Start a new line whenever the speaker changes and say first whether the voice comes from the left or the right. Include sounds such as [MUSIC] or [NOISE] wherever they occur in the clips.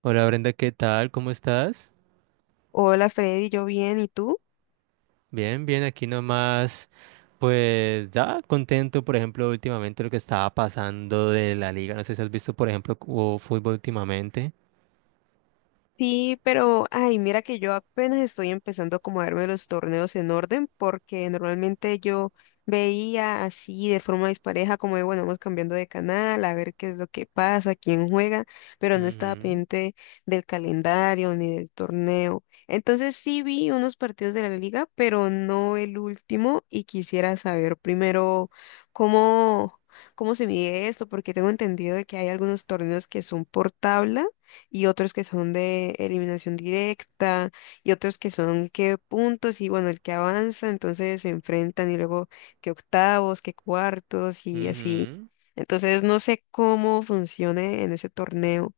right: Hola Brenda, ¿qué tal? ¿Cómo estás?
left: Hola Freddy, yo bien, ¿y tú?
right: Bien, bien, aquí nomás, pues ya contento, por ejemplo, últimamente lo que estaba pasando de la liga, no sé si has visto, por ejemplo, hubo fútbol últimamente.
left: Sí, pero, ay, mira que yo apenas estoy empezando a darme los torneos en orden, porque normalmente yo veía así de forma dispareja, como de, bueno, vamos cambiando de canal, a ver qué es lo que pasa, quién juega, pero no estaba
right: Ujú,
left: pendiente del calendario ni del torneo. Entonces sí vi unos partidos de la liga, pero no el último, y quisiera saber primero cómo, cómo se mide esto, porque tengo entendido de que hay algunos torneos que son portables y otros que son de eliminación directa, y otros que son que puntos, y bueno, el que avanza, entonces se enfrentan, y luego que octavos, que cuartos, y así.
right: ujú.
left: Entonces no sé cómo funcione en ese torneo.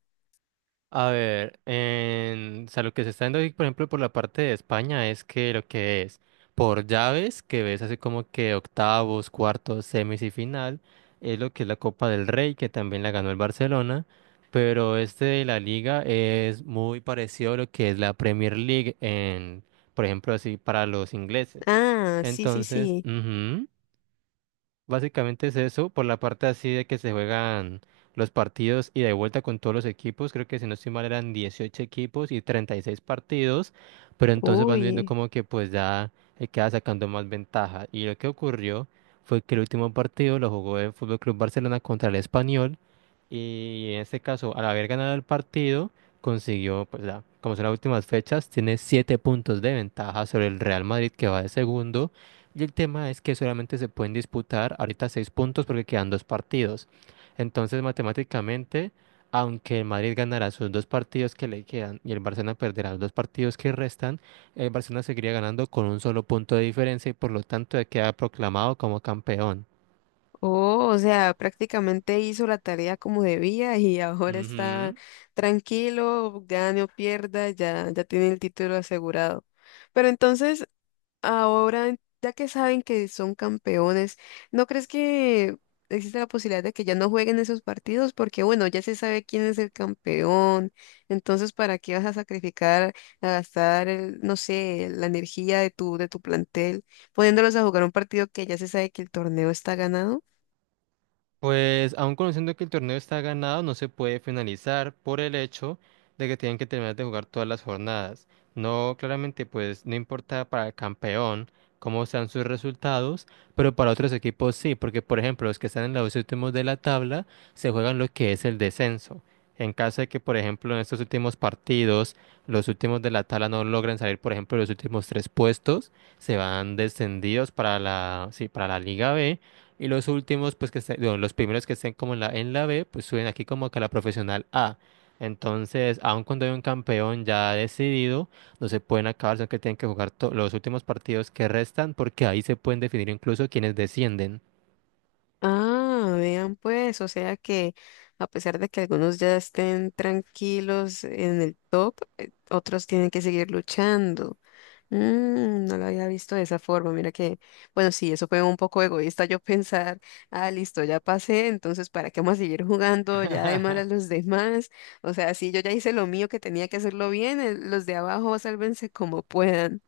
right: A ver, o sea, lo que se está viendo ahí, por ejemplo, por la parte de España es que lo que es por llaves, que ves así como que octavos, cuartos, semis y final, es lo que es la Copa del Rey, que también la ganó el Barcelona, pero este de la Liga es muy parecido a lo que es la Premier League en, por ejemplo, así para los ingleses.
left: Ah, sí, sí,
right: Entonces,
left: sí.
right: ujú. Básicamente es eso, por la parte así de que se juegan los partidos y de vuelta con todos los equipos, creo que si no estoy mal eran 18 equipos y 36 partidos, pero entonces van viendo
left: Uy.
right: como que pues ya queda sacando más ventaja. Y lo que ocurrió fue que el último partido lo jugó el Fútbol Club Barcelona contra el Español y en este caso al haber ganado el partido consiguió pues ya, como son las últimas fechas, tiene 7 puntos de ventaja sobre el Real Madrid que va de segundo y el tema es que solamente se pueden disputar ahorita 6 puntos porque quedan dos partidos. Entonces, matemáticamente, aunque el Madrid ganará sus dos partidos que le quedan y el Barcelona perderá los dos partidos que restan, el Barcelona seguiría ganando con un solo punto de diferencia y por lo tanto ya queda proclamado como campeón.
left: Oh, o sea, prácticamente hizo la tarea como debía [LAUGHS] y ahora está
right: Ujú.
left: tranquilo, gane o pierda, ya, ya tiene el título asegurado. Pero entonces, ahora, ya que saben que son campeones, ¿no crees que existe la posibilidad de que ya no jueguen esos partidos? Porque bueno, ya se sabe quién es el campeón, entonces ¿para qué vas a sacrificar, a gastar, no sé, la energía de tu plantel, poniéndolos a jugar un partido que ya se sabe que el torneo está ganado?
right: Pues aun conociendo que el torneo está ganado, no se puede finalizar por el hecho de que tienen que terminar de jugar todas las jornadas. No, claramente, pues no importa para el campeón cómo sean sus resultados, pero para otros equipos sí, porque por ejemplo los que están en los últimos de la tabla se juegan lo que es el descenso. En caso de que, por ejemplo, en estos últimos partidos, los últimos de la tabla no logren salir, por ejemplo, de los últimos tres puestos, se van descendidos para la, sí, para la Liga B y los últimos, pues que estén, bueno, los primeros que estén como en la B, pues suben aquí como que a la profesional A. Entonces, aun cuando hay un campeón ya decidido, no se pueden acabar, sino que tienen que jugar los últimos partidos que restan, porque ahí se pueden definir incluso quienes descienden.
left: Ah, vean pues, o sea que a pesar de que algunos ya estén tranquilos en el top, otros tienen que seguir luchando. No lo había visto de esa forma. Mira que, bueno, sí, eso fue un poco egoísta yo [LAUGHS] pensar, ah, listo, ya pasé, entonces, ¿para qué vamos a seguir jugando ya de mal a
right: [LAUGHS]
left: los demás? O sea, sí, yo ya hice lo mío que tenía que hacerlo bien, los de abajo sálvense como puedan.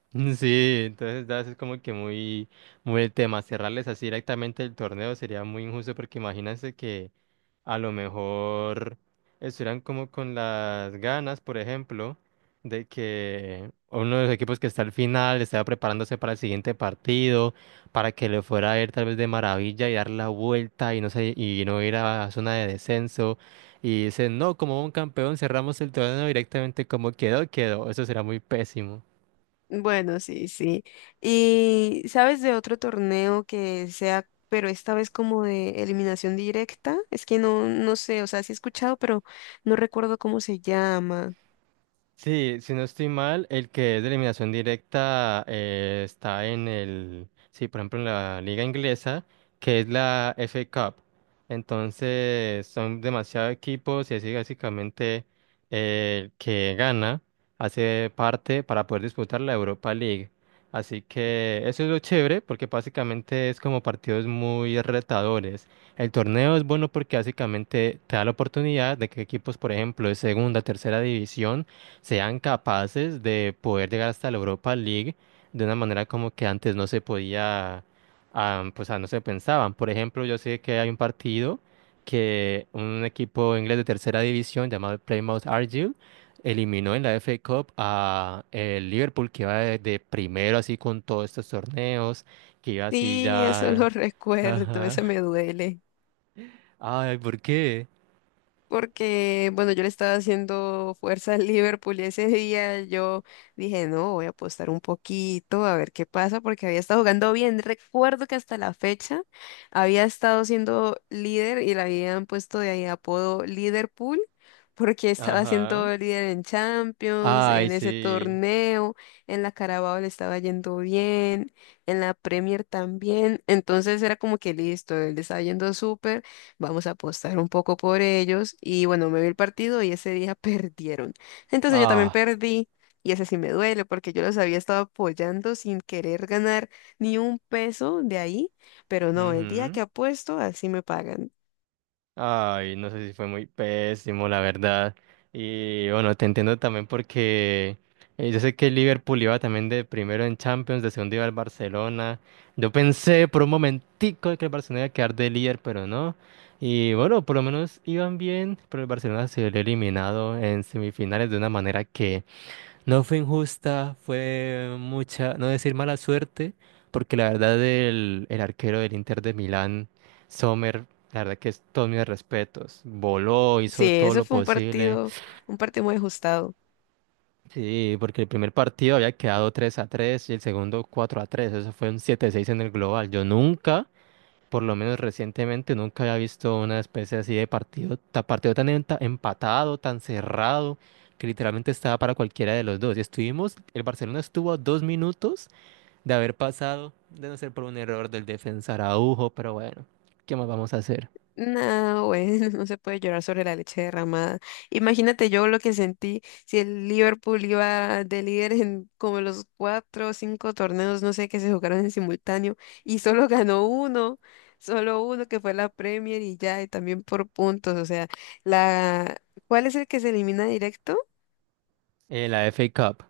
right: [LAUGHS] Sí, entonces das es como que muy, muy el tema. Cerrarles así directamente el torneo sería muy injusto porque imagínense que a lo mejor estuvieran como con las ganas, por ejemplo, de que uno de los equipos que está al final estaba preparándose para el siguiente partido, para que le fuera a ir tal vez de maravilla y dar la vuelta y no sé, y no ir a zona de descenso. Y dicen, no, como un campeón cerramos el torneo directamente como quedó, quedó. Eso será muy pésimo.
left: Bueno, sí, sí. ¿Y sabes de otro torneo que sea, pero esta vez como de eliminación directa? Es que no, no sé, o sea, sí he escuchado, pero no recuerdo cómo se llama.
right: Sí, si no estoy mal, el que es de eliminación directa está en el, sí, por ejemplo, en la liga inglesa, que es la FA Cup. Entonces, son demasiados equipos y así básicamente el que gana hace parte para poder disputar la Europa League. Así que eso es lo chévere porque básicamente es como partidos muy retadores. El torneo es bueno porque básicamente te da la oportunidad de que equipos, por ejemplo, de segunda, tercera división, sean capaces de poder llegar hasta la Europa League de una manera como que antes no se podía, ah, pues ah, no se pensaban. Por ejemplo, yo sé que hay un partido que un equipo inglés de tercera división llamado el Plymouth Argyle eliminó en la FA Cup a el Liverpool que iba de, primero así con todos estos torneos, que iba así...
left: Sí, eso
right: ya...
left: lo [LAUGHS] recuerdo, eso
right: Ajá.
left: me duele
right: Ay, ¿por qué?
left: porque, bueno, yo le estaba haciendo fuerza al Liverpool y ese día yo dije, no, voy a apostar un poquito a ver qué pasa, porque había estado jugando bien. Recuerdo que hasta la fecha había estado siendo líder y le habían puesto de ahí apodo Liverpool, porque estaba
right: Ajá.
left: siendo líder en Champions,
right: Ay,
left: en ese
right: sí.
left: torneo, en la Carabao le estaba yendo bien, en la Premier también. Entonces era como que listo, le estaba yendo súper. Vamos a apostar un poco por ellos. Y bueno, me vi el partido y ese día [LAUGHS] perdieron. Entonces yo también
right: Ah.
left: perdí y ese sí me duele porque yo los había estado apoyando sin querer ganar ni un peso de ahí. Pero no, el día que apuesto, así me pagan.
right: Ay, no sé si fue muy pésimo, la verdad. Y bueno, te entiendo también porque yo sé que el Liverpool iba también de primero en Champions, de segundo iba el Barcelona. Yo pensé por un momentico que el Barcelona iba a quedar de líder, pero no. Y bueno, por lo menos iban bien, pero el Barcelona se había eliminado en semifinales de una manera que no fue injusta, fue mucha, no decir mala suerte, porque la verdad el arquero del Inter de Milán, Sommer, la verdad que es todos mis respetos. Voló,
left: Sí,
right: hizo todo
left: eso
right: lo
left: fue un
right: posible.
left: partido, un partido muy ajustado.
right: Sí, porque el primer partido había quedado 3-3 y el segundo 4-3. Eso fue un 7-6 en el global. Yo nunca por lo menos recientemente, nunca había visto una especie así de partido, partido tan empatado, tan cerrado, que literalmente estaba para cualquiera de los dos. Y estuvimos, el Barcelona estuvo a 2 minutos de haber pasado, de no ser por un error del defensa Araujo, pero bueno, ¿qué más vamos a hacer?
left: No, güey, [LAUGHS] no se puede llorar sobre la leche derramada. Imagínate yo lo que sentí si el Liverpool iba de líder en como los cuatro o cinco torneos, no sé, que se jugaron en simultáneo y solo [LAUGHS] ganó uno, solo uno que fue la Premier y ya, y también por puntos. O sea, la, ¿cuál es el que se elimina directo?
right: La FA Cup.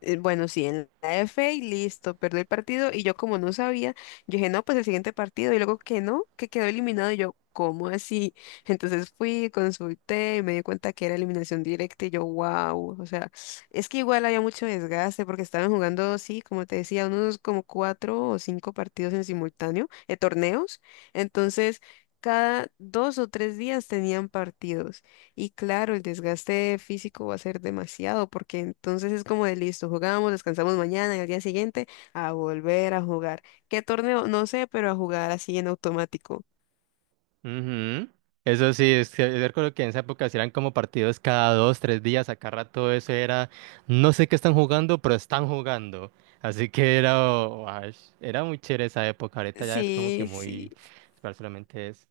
left: Bueno, sí, en la F y listo, perdió el partido y yo como no sabía, yo dije, no, pues el siguiente partido y luego que no, que quedó eliminado y yo, ¿cómo así? [LAUGHS] Entonces fui, consulté y me di cuenta que era eliminación directa y yo, wow, o sea, es que igual había mucho desgaste porque estaban jugando, sí, como te decía, unos como cuatro o cinco partidos en simultáneo, torneos, entonces cada dos o tres días tenían partidos. Y claro, el desgaste físico va a ser demasiado, porque entonces es como de listo, jugamos, descansamos mañana y al día siguiente a volver a jugar. ¿Qué torneo? No sé, pero a jugar así en automático.
right: Ujú. Eso sí, es que yo recuerdo que en esa época sí eran como partidos cada dos, tres días, acá rato eso era, no sé qué están jugando, pero están jugando. Así que era, guash, era muy chévere esa época, ahorita ya es como que
left: Sí,
right: muy,
left: sí.
right: solamente es.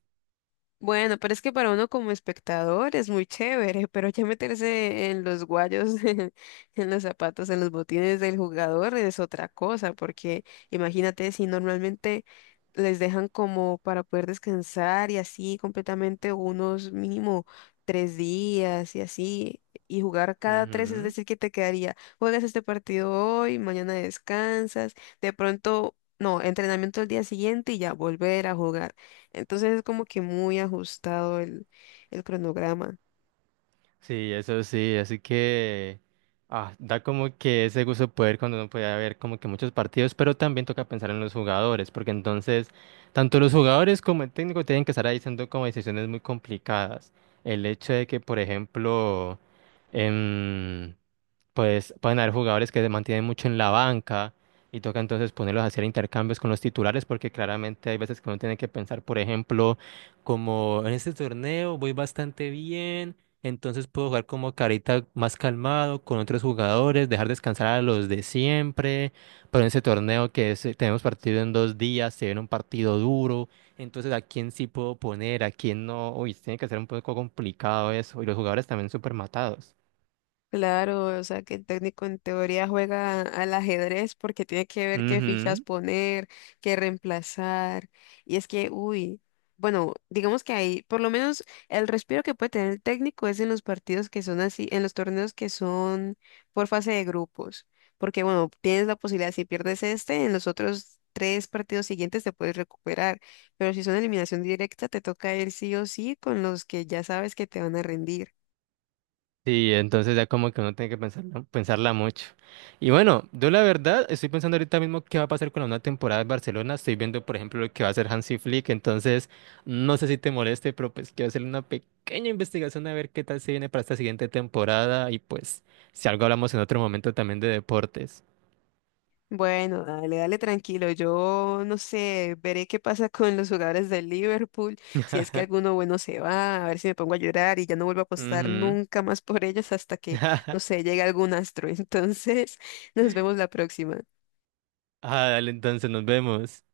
left: Bueno, pero es que para uno como espectador es muy chévere, pero ya meterse en los guayos, [LAUGHS] en los zapatos, en los botines del jugador es otra cosa, porque imagínate si normalmente les dejan como para poder descansar y así completamente unos mínimo tres días y así, y jugar cada tres, es decir, que te quedaría, juegas este partido hoy, mañana descansas, de pronto, no, entrenamiento el día siguiente y ya volver a jugar. Entonces es como que muy ajustado el cronograma.
right: Sí, eso sí, así que ah, da como que ese gusto de poder cuando uno puede ver como que muchos partidos, pero también toca pensar en los jugadores, porque entonces tanto los jugadores como el técnico tienen que estar ahí haciendo como decisiones muy complicadas. El hecho de que, por ejemplo, em, pues pueden haber jugadores que se mantienen mucho en la banca y toca entonces ponerlos a hacer intercambios con los titulares porque claramente hay veces que uno tiene que pensar, por ejemplo, como en este torneo voy bastante bien, entonces puedo jugar como carita más calmado con otros jugadores, dejar descansar a los de siempre, pero en ese torneo que es, tenemos partido en 2 días, se viene un partido duro, entonces a quién sí puedo poner, a quién no, uy, tiene que ser un poco complicado eso, y los jugadores también súper matados.
left: Claro, o sea que el técnico en teoría juega al ajedrez porque tiene que ver qué fichas poner, qué reemplazar. Y es que, uy, bueno, digamos que ahí, por lo menos el respiro que puede tener el técnico es en los partidos que son así, en los torneos que son por fase de grupos. Porque, bueno, tienes la posibilidad, si pierdes este, en los otros tres partidos siguientes te puedes recuperar. Pero si son eliminación directa, te toca ir sí o sí con los que ya sabes que te van a rendir.
right: Sí, entonces ya como que uno tiene que pensarla, pensarla mucho. Y bueno, yo la verdad estoy pensando ahorita mismo qué va a pasar con la nueva temporada de Barcelona. Estoy viendo, por ejemplo, lo que va a hacer Hansi Flick. Entonces, no sé si te moleste, pero pues quiero hacer una pequeña investigación a ver qué tal se viene para esta siguiente temporada. Y pues, si algo hablamos en otro momento también de deportes.
left: Bueno, dale, dale tranquilo. Yo no sé, veré qué pasa con los jugadores del Liverpool, si es que
right: [LAUGHS]
left: alguno bueno se va, a ver si me pongo a llorar y ya no vuelvo a apostar
right: Ujú.
left: nunca más por ellos hasta que, no
right: [LAUGHS]
left: sé, llegue algún astro. [LAUGHS] Entonces, nos vemos la próxima.
right: Ah, dale, entonces nos vemos.